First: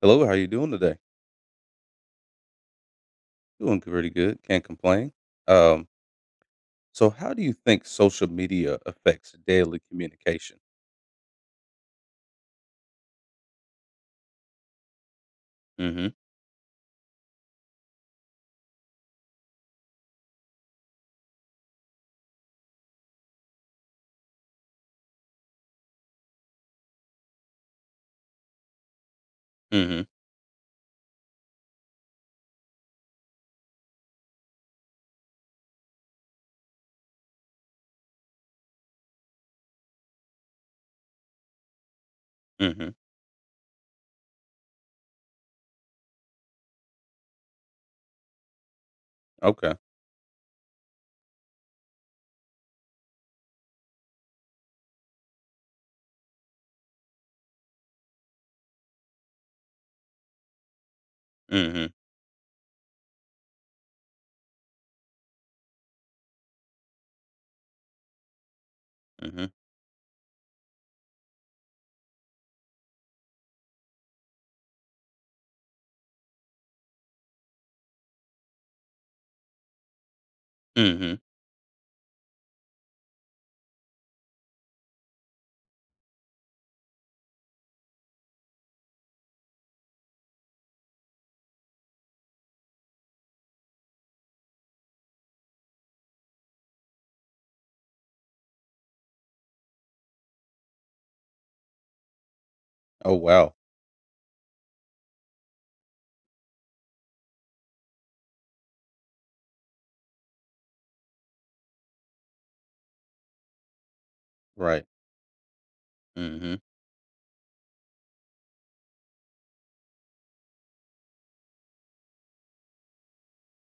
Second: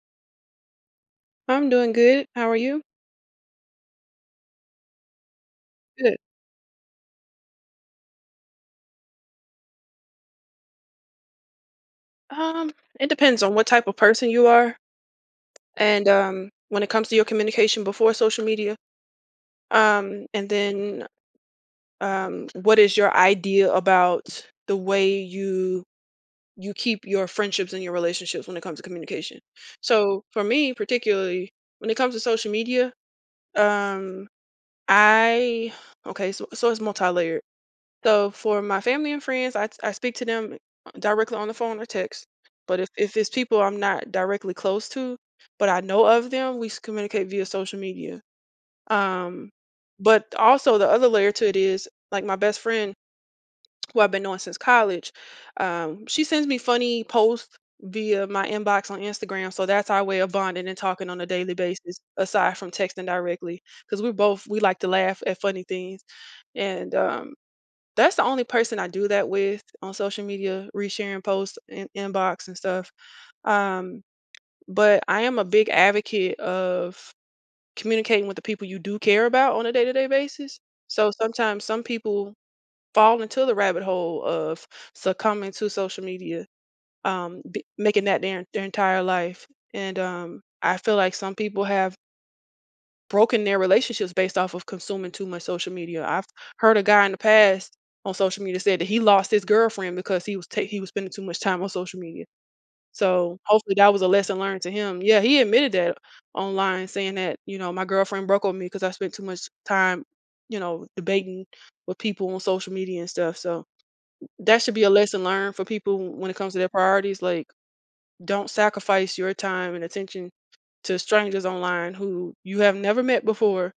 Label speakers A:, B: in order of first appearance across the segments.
A: Hello, how you doing today?
B: I'm doing good. How are you?
A: Doing pretty good. Can't complain. Um,
B: Good.
A: so how do you think social media affects daily communication?
B: Um, it depends on what type of person you are and
A: Mhm.
B: when it comes to your communication before social media. And then what is your idea about the way you keep your friendships and your relationships when it comes to communication?
A: Mhm.
B: So for me particularly, when it comes to social media, um I okay, so it's multi-layered. So for my family and friends, I speak to them directly on the phone or text. But if,
A: Mhm.
B: if it's people I'm not directly close to, but I know of them, we communicate via social media. Um,
A: Okay.
B: but also the other layer to it is like my best friend who I've been knowing since college. She sends me funny posts via my inbox on Instagram, so that's our way of bonding and talking on a daily
A: Mhm.
B: basis, aside from texting directly, because we like to laugh at funny things and that's the only person I do that
A: Mhm.
B: with on social media, resharing posts and inbox and stuff. Um, but I am a big advocate of communicating with the people you do care about on a day-to-day basis. So
A: Mhm.
B: sometimes some people fall into the rabbit hole of succumbing to social media, making that their entire life. And I feel like some people have broken their relationships based off of consuming too much social media. I've heard a guy in the past on social media said that he lost his girlfriend because he was spending too much time on social media.
A: Oh,
B: So
A: wow.
B: hopefully that was a lesson learned to him. Yeah, he admitted that online, saying that you know my girlfriend broke up with me because I spent too much time, you know, debating with people on social media and stuff. So that should be
A: Right.
B: a lesson learned for people when it comes to
A: Mhm.
B: their priorities. Like, don't sacrifice your time and attention to strangers online who you have never met before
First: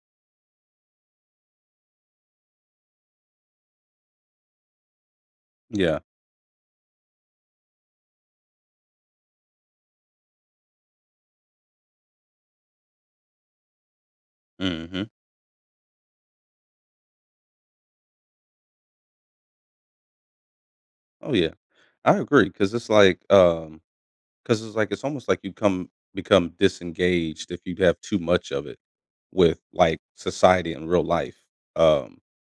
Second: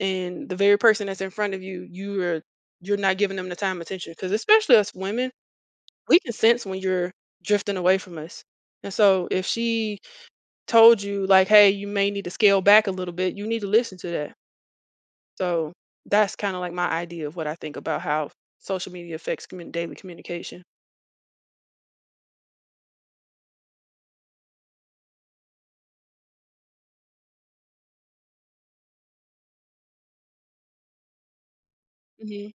B: and the very person that's in front of you, you're not giving them the time attention because especially us women,
A: Yeah.
B: we can sense when you're drifting away from us. And so if she told you like, hey, you may need to scale back a little bit, you need to listen to that.
A: Mhm.
B: So that's kind of like my idea of what I think about how social media affects daily communication.
A: Oh, yeah. I agree cuz it's like it's almost like you come become disengaged if you have too much of it with like society in real life. Um
B: Hmm.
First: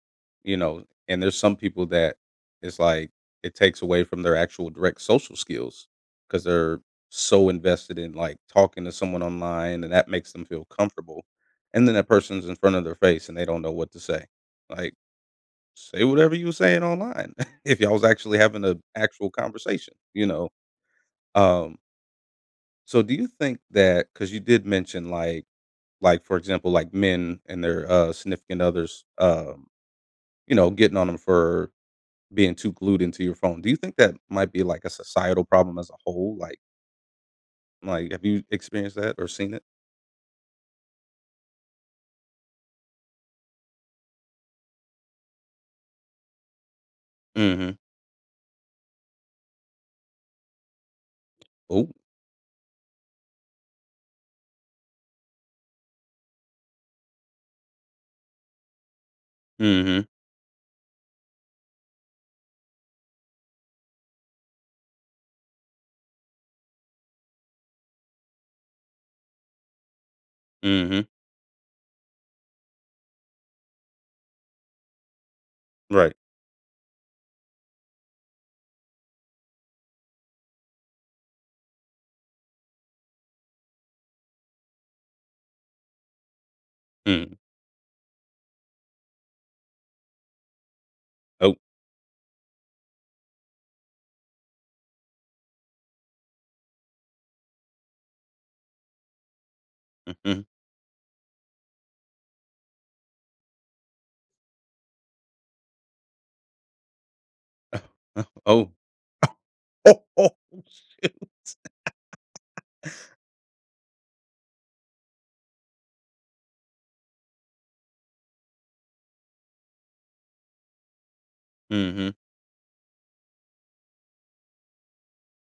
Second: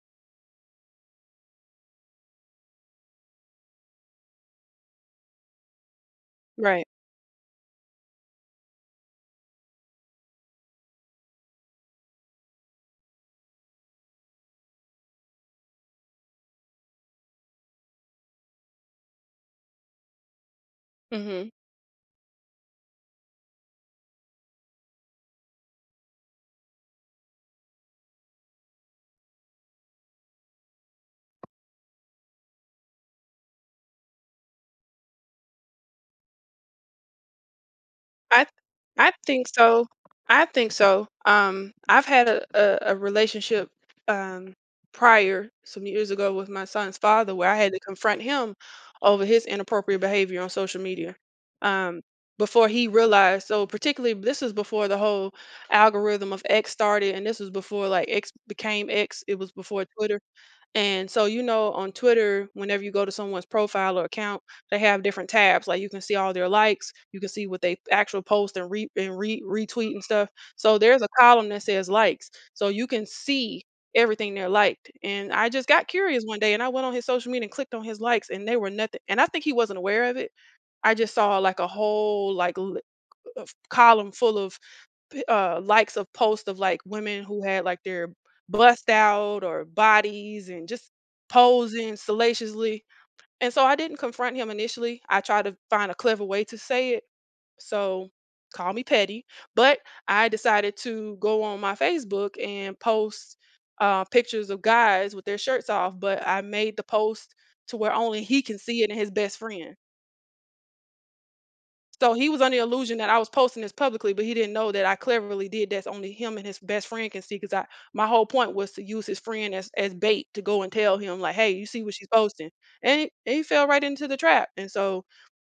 A: You know, and there's some people that it's like it takes away from their actual direct social skills because they're
B: Right.
A: so invested in like talking to someone online and that makes them feel comfortable. And then that person's in front of their face and they don't know what to say. Like, say whatever you were saying online if y'all was actually having an actual conversation, you know.
B: Hmm.
A: Um, so do you think that because you did mention like for example, like men and their significant others, you know, getting on them for being too glued into your phone. Do you think that might be, like, a societal problem as a whole? Like, have you
B: I th
A: experienced
B: I
A: that or
B: think
A: seen it?
B: so. I think so. I've had a relationship, um, prior, some years ago with my son's father where I had
A: Mhm.
B: to confront him over his inappropriate behavior on social media,
A: Oh.
B: um, before he realized so particularly this was before the whole algorithm of X started, and this was before, like, X became X, it was before
A: Mhm.
B: Twitter. And so, you know, on Twitter, whenever you go to someone's profile or account, they have different tabs. Like you can see all their likes, you can see what they actual post and re retweet and stuff. So there's
A: Mhm.
B: a column that says likes. So you can see everything they're liked. And I just got
A: Right.
B: curious one day and I went on his social media and clicked on his likes and they were nothing. And I think he wasn't aware of it. I just saw like a whole column full of likes of posts of like women
A: Mm.
B: who had like their bust out or bodies and just
A: Oh.
B: posing salaciously. And so I didn't confront him initially. I tried to find a clever way to say it. So call me petty, but I
A: Mhm.
B: decided to go on my Facebook and post pictures of guys with their shirts off. But I made the post to where only he can
A: Oh.
B: see it and his best friend.
A: Oh. Oh. Oh.
B: So he was under the illusion that I was posting this publicly, but he didn't know that I cleverly did that's only him and his best friend can see because I my whole point was to use his friend as bait to go and tell him like, hey, you see what she's
A: Mhm.
B: posting. And he fell right into the trap. And so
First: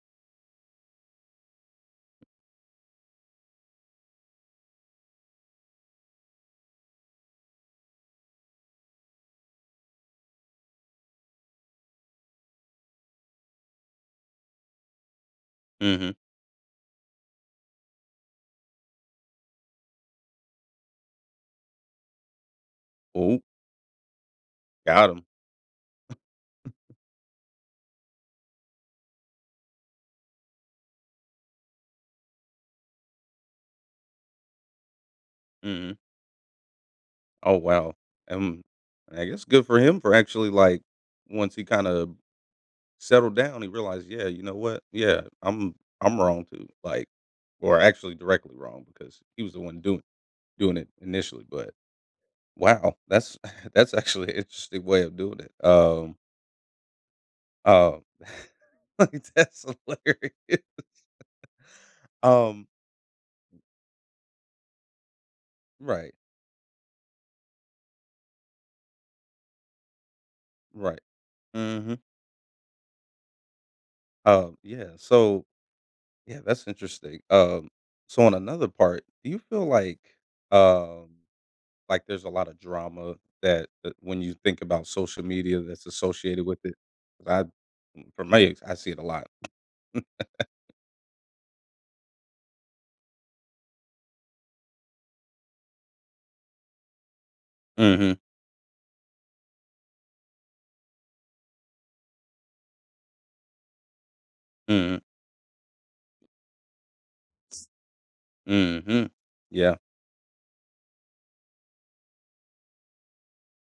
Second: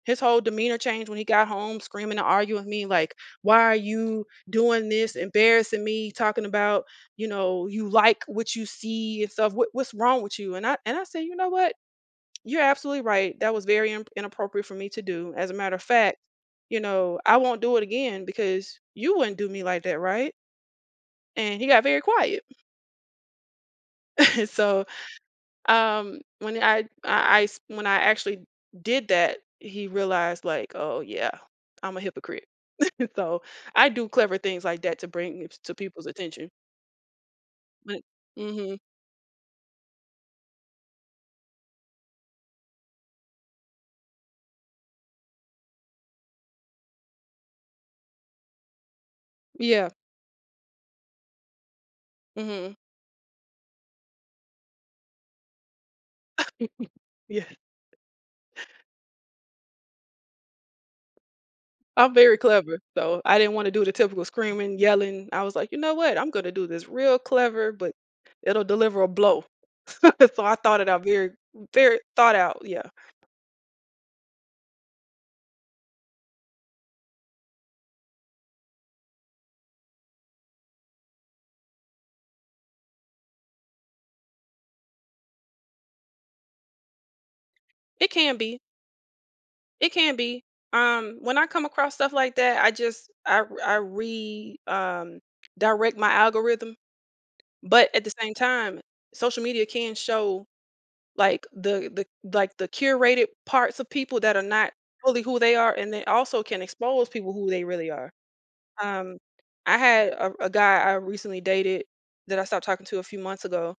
B: his whole demeanor changed when he got home, screaming and arguing with me, like, why are you doing this, embarrassing me, talking about, you know, you like what you see and stuff. What's wrong with you? And I said, you know what? You're absolutely right. That was very in inappropriate for me to do. As a matter of
A: Mhm.
B: fact, you know, I won't do it again because you wouldn't do me like that, right? And he got very quiet.
A: Oh,
B: So,
A: got him.
B: when I s- when I actually did that, he realized like, oh yeah, I'm a hypocrite. So I do clever things like that to bring it to
A: Mhm.
B: people's attention.
A: Oh, wow.
B: But,
A: Um,
B: hmm.
A: I guess good for him for actually, like, once he kinda settled down, he realized, "Yeah, you know what? Yeah, I'm wrong too," like, or actually directly wrong because he was the one
B: Yeah.
A: doing, doing it initially, but
B: Hmm.
A: wow, that's, that's actually an interesting way of doing it.
B: Yeah.
A: Um, like, that's hilarious.
B: I'm very
A: Um,
B: clever, so I didn't wanna do the typical screaming, yelling. I was like, "You know
A: right,
B: what? I'm gonna do this real clever, but it'll deliver a blow." So I thought it
A: right.
B: out very
A: Mm-hmm.
B: very thought out, yeah.
A: Yeah. So yeah, that's interesting. So on another part, do you feel um like there's a lot of drama that, when you think about social media that's associated with it? 'Cause I,
B: It
A: for
B: can
A: me,
B: be.
A: I see it a lot.
B: It can be. When I come across stuff like that, I just I r I re direct my algorithm, but at the
A: Mm-hmm.
B: same time, social media can show, like, the like, the curated parts of people that are not
A: Mm-hmm.
B: fully who they are, and they also can expose people who they really are.
A: Mm-hmm.
B: Um, I
A: Yeah.
B: had a guy I recently dated that I stopped talking to a few months ago.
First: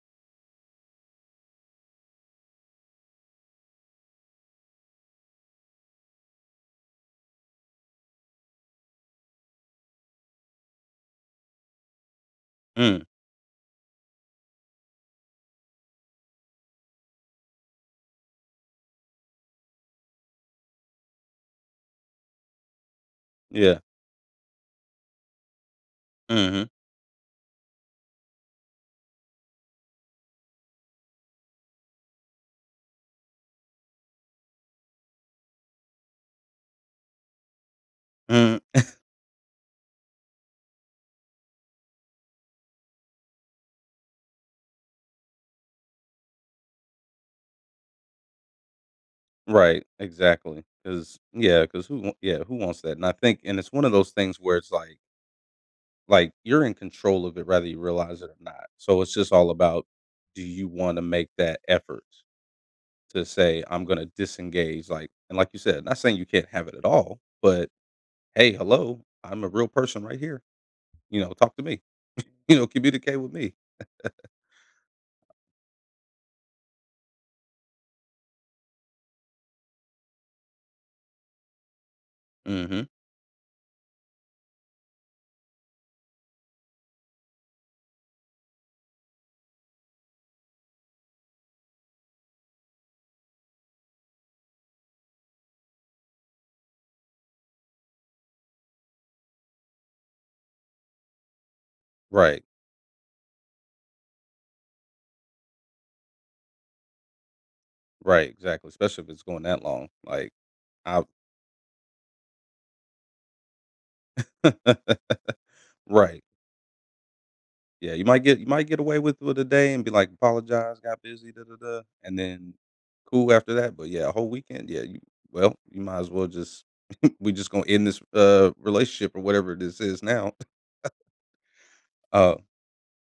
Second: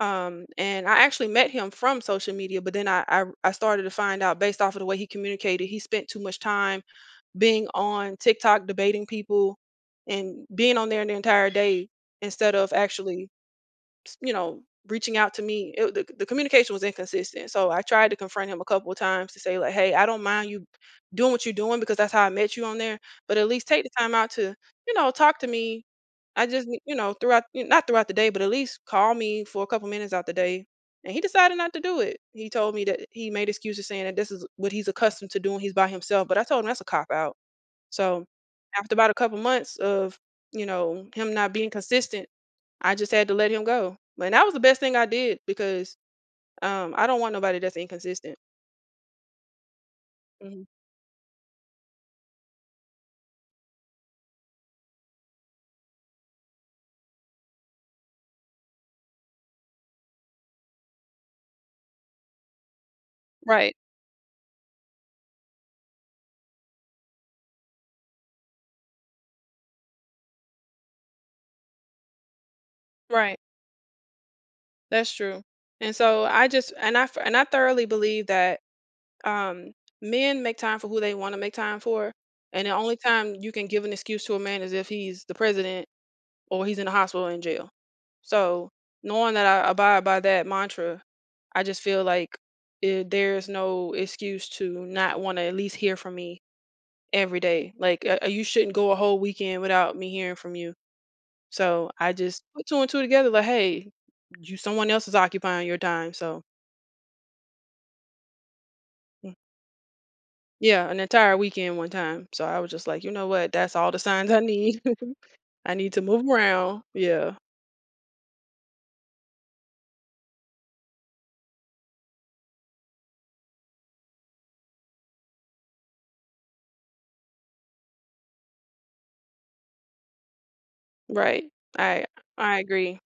B: And I actually met him from social media, but then I started to find out based off of the way he communicated, he spent too much time being on TikTok debating people and being on there the entire day instead of
A: Mm.
B: actually you know reaching out to me the communication was inconsistent so I tried to confront him a couple of times to say like hey I don't mind you doing what you're doing because that's how I met you on there but at least
A: Yeah.
B: take the time out to you know talk to me I just
A: Mhm.
B: you know throughout not throughout the day but at least call me for a couple minutes out the day and he decided not to do it he told me that he made excuses saying that this is what he's accustomed to doing he's by himself but I told him that's a cop out so
A: Mm,
B: after about a couple months of him not being consistent, I just had to let him go. But that was the best thing I did because I don't want nobody that's inconsistent.
A: right.
B: Mhm.
A: Exactly. Because yeah. Cause who wa Yeah, who wants that? And I think and it's one of those things where it's like, you're in control of it whether you realize it or not, so it's just all about, do you wanna make that effort to say,
B: Right,
A: "I'm gonna disengage," like, and like you said, not saying you can't have it at all, but, "Hey, hello, I'm a real person right here," you know, "Talk to me," you know, "Communicate with
B: right.
A: me."
B: That's true. And so I just and I thoroughly believe that um, men make time for who they want to make time for, and the
A: Mhm.
B: only time you can give an excuse to a man is if he's the president or he's in the hospital or in jail. So knowing that I abide by that mantra I just feel like there's no excuse to not want to at least hear from me every day. Like, you shouldn't go a whole weekend without me hearing from you. So I
A: Right,
B: just put two and two together. Like, hey, you someone else is occupying your time. So
A: right, exactly, especially if it's
B: mm,
A: going that long, like,
B: yeah, an
A: I
B: entire weekend one time. So I was just like, you know what? That's all the signs I need. I need to
A: right.
B: move around. Yeah,
A: Yeah, you might get away with it a day and be like, "Apologize, got busy, da da da," and then cool after that, but yeah, a whole weekend, yeah, you, well, you might as well just we just gonna end this, relationship or whatever this is now.
B: right. I
A: Uh
B: I agree.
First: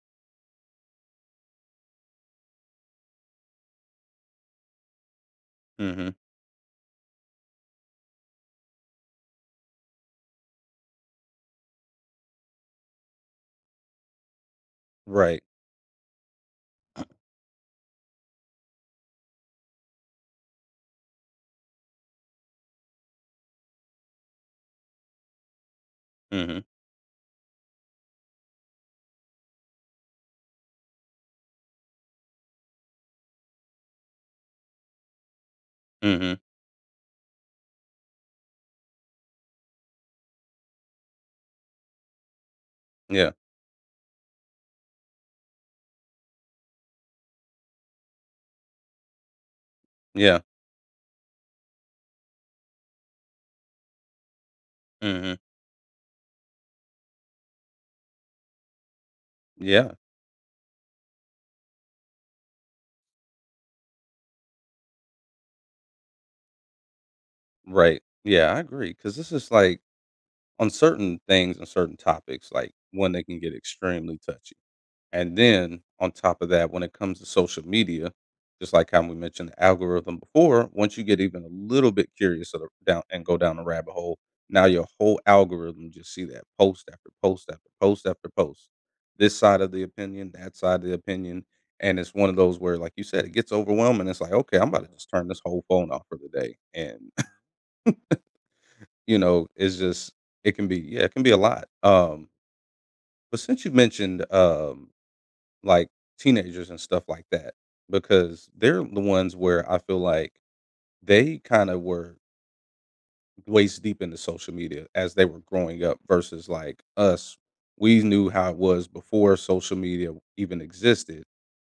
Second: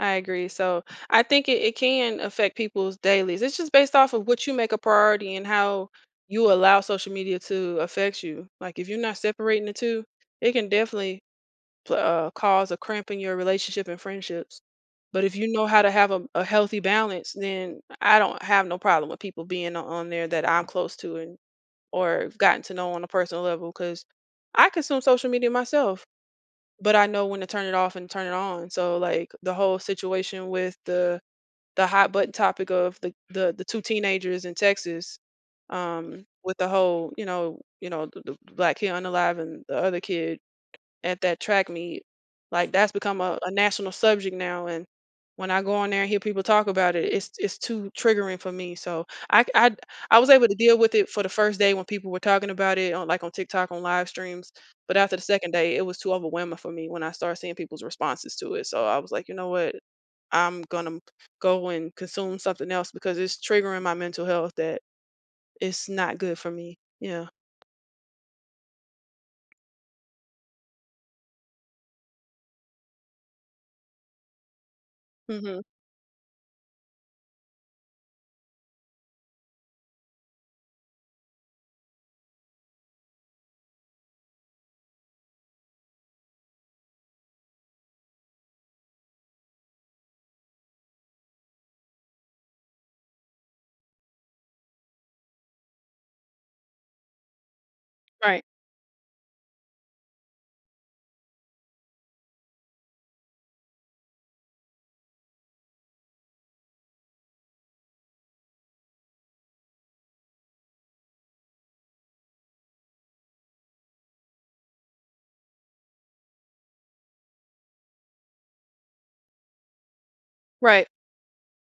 B: I agree. So I think it can affect people's dailies. It's just based off of what you make a priority and how
A: mhm,
B: you allow social media to affect you. Like if you're not separating the two, it can definitely cause a cramp in your relationship and friendships. But if
A: right,
B: you know how to have a healthy balance, then I don't have no problem with people being on there that I'm close to and or gotten to know on a personal level because I consume social media myself
A: mhm,
B: but I know when to turn it off and turn it on. So like the whole situation with the hot button topic of the two teenagers in Texas,
A: mm mhm,
B: with the whole the black kid unalive and the other kid at that track meet. Like that's become
A: yeah,
B: a national subject now, and when I go on there and hear people talk about it, it's too triggering for me. So I I was
A: yeah,
B: able to deal with it for the first day when people were talking about it on like on TikTok on live streams, but
A: mm
B: after the
A: mhm,
B: second day, it was too overwhelming for me when I started seeing people's responses to it. So I was like, you know what,
A: yeah,
B: I'm gonna go and consume something else because it's triggering my mental health that it's not good for me. Yeah.
A: right, yeah, I agree because this is like, on certain things and certain topics, like, one, they can get extremely touchy. And
B: Hmm.
A: then on top of that, when it comes to social media, just like how we mentioned the algorithm before, once you get even a little bit curious of the, down and go down the rabbit hole, now your whole algorithm just see that post after post after post after post. This side of the opinion, that side of the opinion. And it's one of those where, like you said, it gets overwhelming. It's like, okay, I'm about to just turn this whole phone off for the day. And,
B: Right.
A: you know, it's just, it can be, yeah, it can be a lot. But since you mentioned like teenagers and stuff like that because they're the ones where I feel like they kind of were waist deep into social media as they were growing up versus like us. We knew how it was before social media even
B: Right.
A: existed,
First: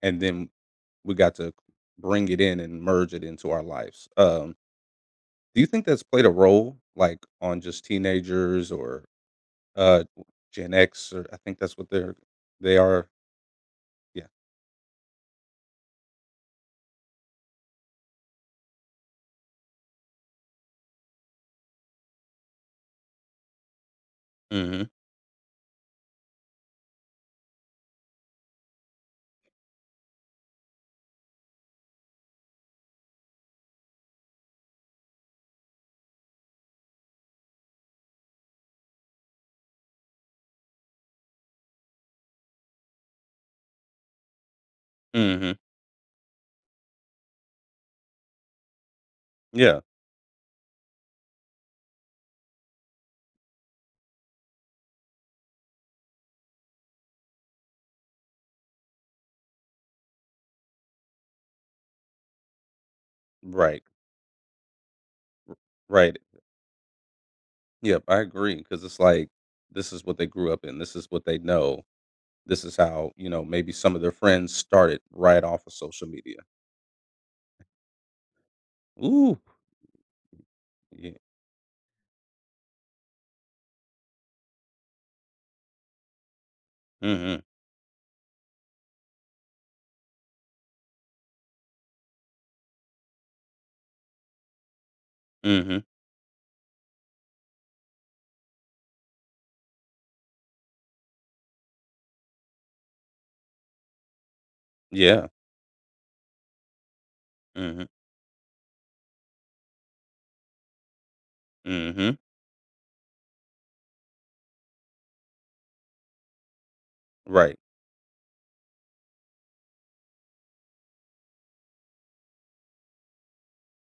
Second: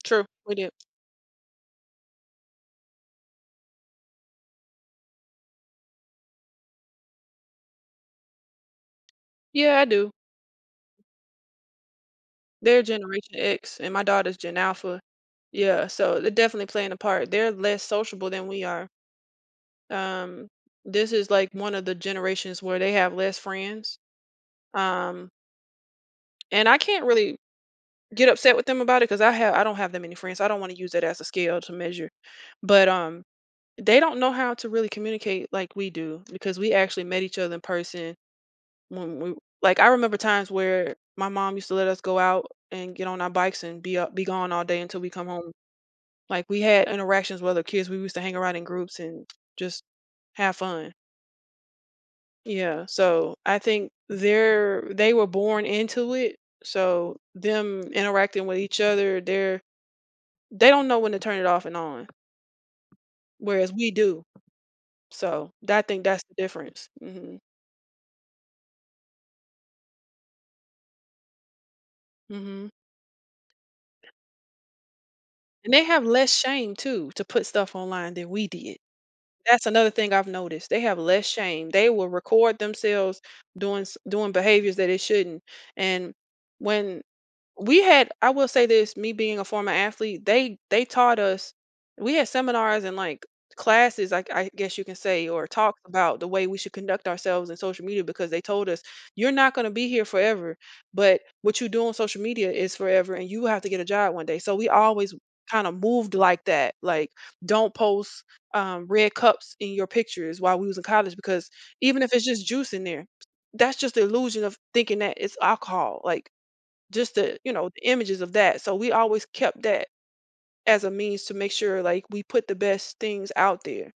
A: and
B: True.
A: then
B: We did.
A: we got to bring it in and merge it into our lives. Do you think that's played a role, like on just teenagers or
B: Yeah, I
A: uh,
B: do.
A: Gen X, or I think that's what they
B: They're
A: are.
B: Generation X, and my
A: Yeah.
B: daughter's Gen Alpha. Yeah, so they're definitely playing a part. They're less sociable than we are. Um, this is like one of the generations where they have less friends.
A: Hmm.
B: Um, and I can't really get upset with them about it because I don't have that many friends. I don't want to use that as a scale to measure. But they don't know how to really communicate like we do because we actually met each other in person when we like I remember times where my mom used to let us go out and get on our bikes and be gone all day until we come home.
A: Hmm.
B: Like, we had interactions with other kids, we used to hang around in groups and
A: Yeah.
B: just have fun. Yeah, so I think they were born into it, so them interacting with each other, they don't know when to turn it off and on, whereas
A: Right.
B: we do. So,
A: R
B: tha I think
A: Right.
B: that's the difference. Mhm.
A: Yep, I agree because it's like, this is what they grew up in, this is what they know, this
B: Mhm,
A: is how, you know, maybe some of their friends started right off of
B: and they have
A: social
B: less
A: media.
B: shame too to put stuff online than we did.
A: Ooh,
B: That's another thing I've noticed, they have
A: yeah.
B: less shame. They will record themselves doing behaviors that they shouldn't, and when
A: Mhm,
B: we had, I will say this, me being a former athlete, they taught us, we had seminars and, like, classes, I guess you can say, or talks
A: mhm,
B: about the way we should conduct ourselves in social media because they told us, "You're not gonna be here forever, but what you do on social media is forever, and you have to get a job one day." So we always
A: yeah,
B: kinda moved like that, like, don't
A: mhm,
B: post, red cups in your pictures while we was in college because even if
A: mhm,
B: it's just juice in there, that's just the illusion of thinking that it's alcohol, like, just the you
A: right,
B: know the images of that, so we always kept that as a means to make sure like we put the best things out there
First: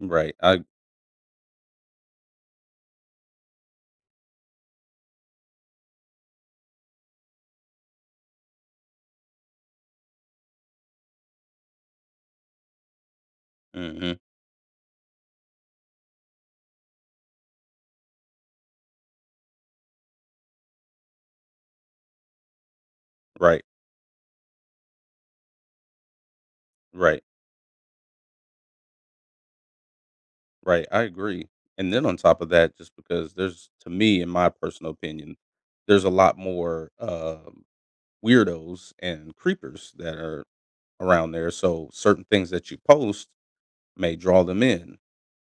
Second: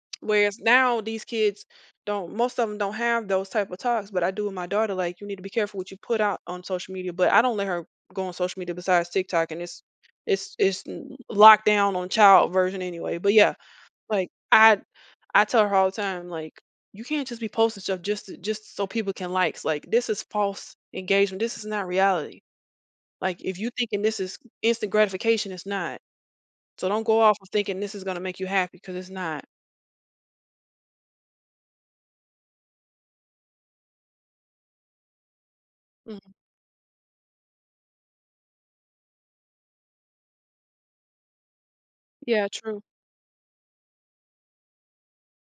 A: right,
B: whereas
A: I
B: now these kids don't most of them don't have those type of talks, but I do with my daughter, like, you need to be careful what you put out on social media, but I don't let her go on social media besides TikTok, and it's locked down on child version anyway. But yeah,
A: mhm,
B: like, I tell her all the time, like, you can't just be posting stuff just so people can likes, like, this is false engagement, this is not reality, like, if
A: right,
B: you thinking this is instant gratification, it's not. So don't go
A: right,
B: off of thinking this is gonna make you happy because it's not.
A: right, I agree, and then on top of that, just because there's to me, in my personal opinion, there's a
B: Mhm.
A: lot more, weirdos and creepers that are around there, so certain
B: Yeah,
A: things that you
B: true.
A: post may draw them in,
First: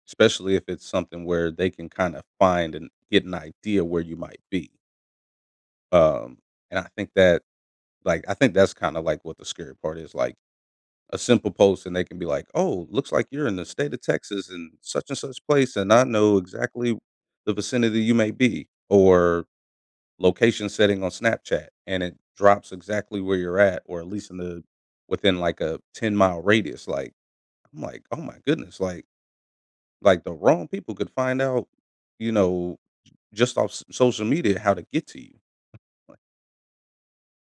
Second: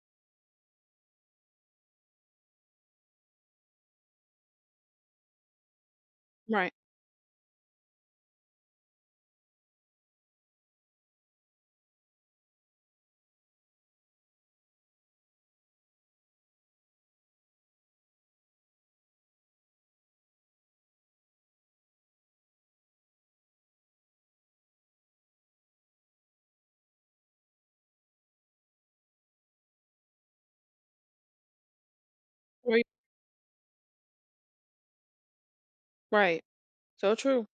A: especially if it's something where they can kind of find and get an idea where you might be. Um,
B: Right.
A: and I think that, like, I think that's kind of like what the scary part is. Like a simple post, and they can be like, "Oh, looks like you're in the state of Texas and such place, and I know exactly the vicinity you may be," or location setting on Snapchat, and it drops exactly where you're at, or at least in the within like a 10 mile radius. Like, I'm like, oh my goodness, like, the wrong people could find out, you know,
B: Right.
A: just off s social media how to get to you. Like
B: Right. So true.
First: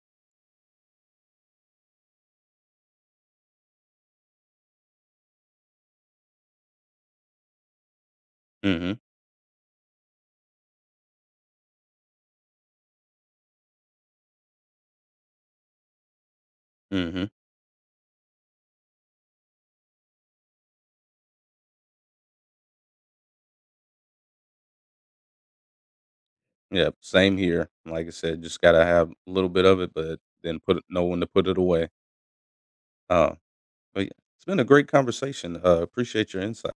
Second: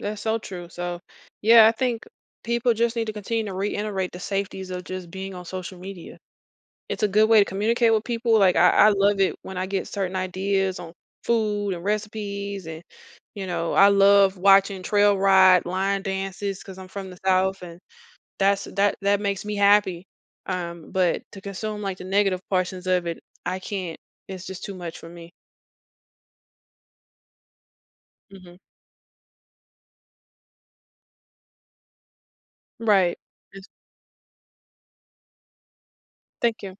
B: That's so true. So, yeah, I think people just need to continue to reiterate the safeties of just being on social media. It's a good way to communicate with people. Like, I
A: mhm,
B: love it when I get certain ideas on food and recipes and, you know, I love watching trail ride line dances because 'cause I'm from the
A: mhm.
B: South, and that's that makes me happy. But to consume like the negative portions of it, I can't. It's just too much for me.
A: Yep, same here. Like I said,
B: Hmm.
A: just gotta have a little bit of it, but then put it know when to put it away.
B: Right.
A: Uh,
B: Yes.
A: but yeah, it's been a great conversation. Appreciate your
B: Thank
A: insight.
B: you.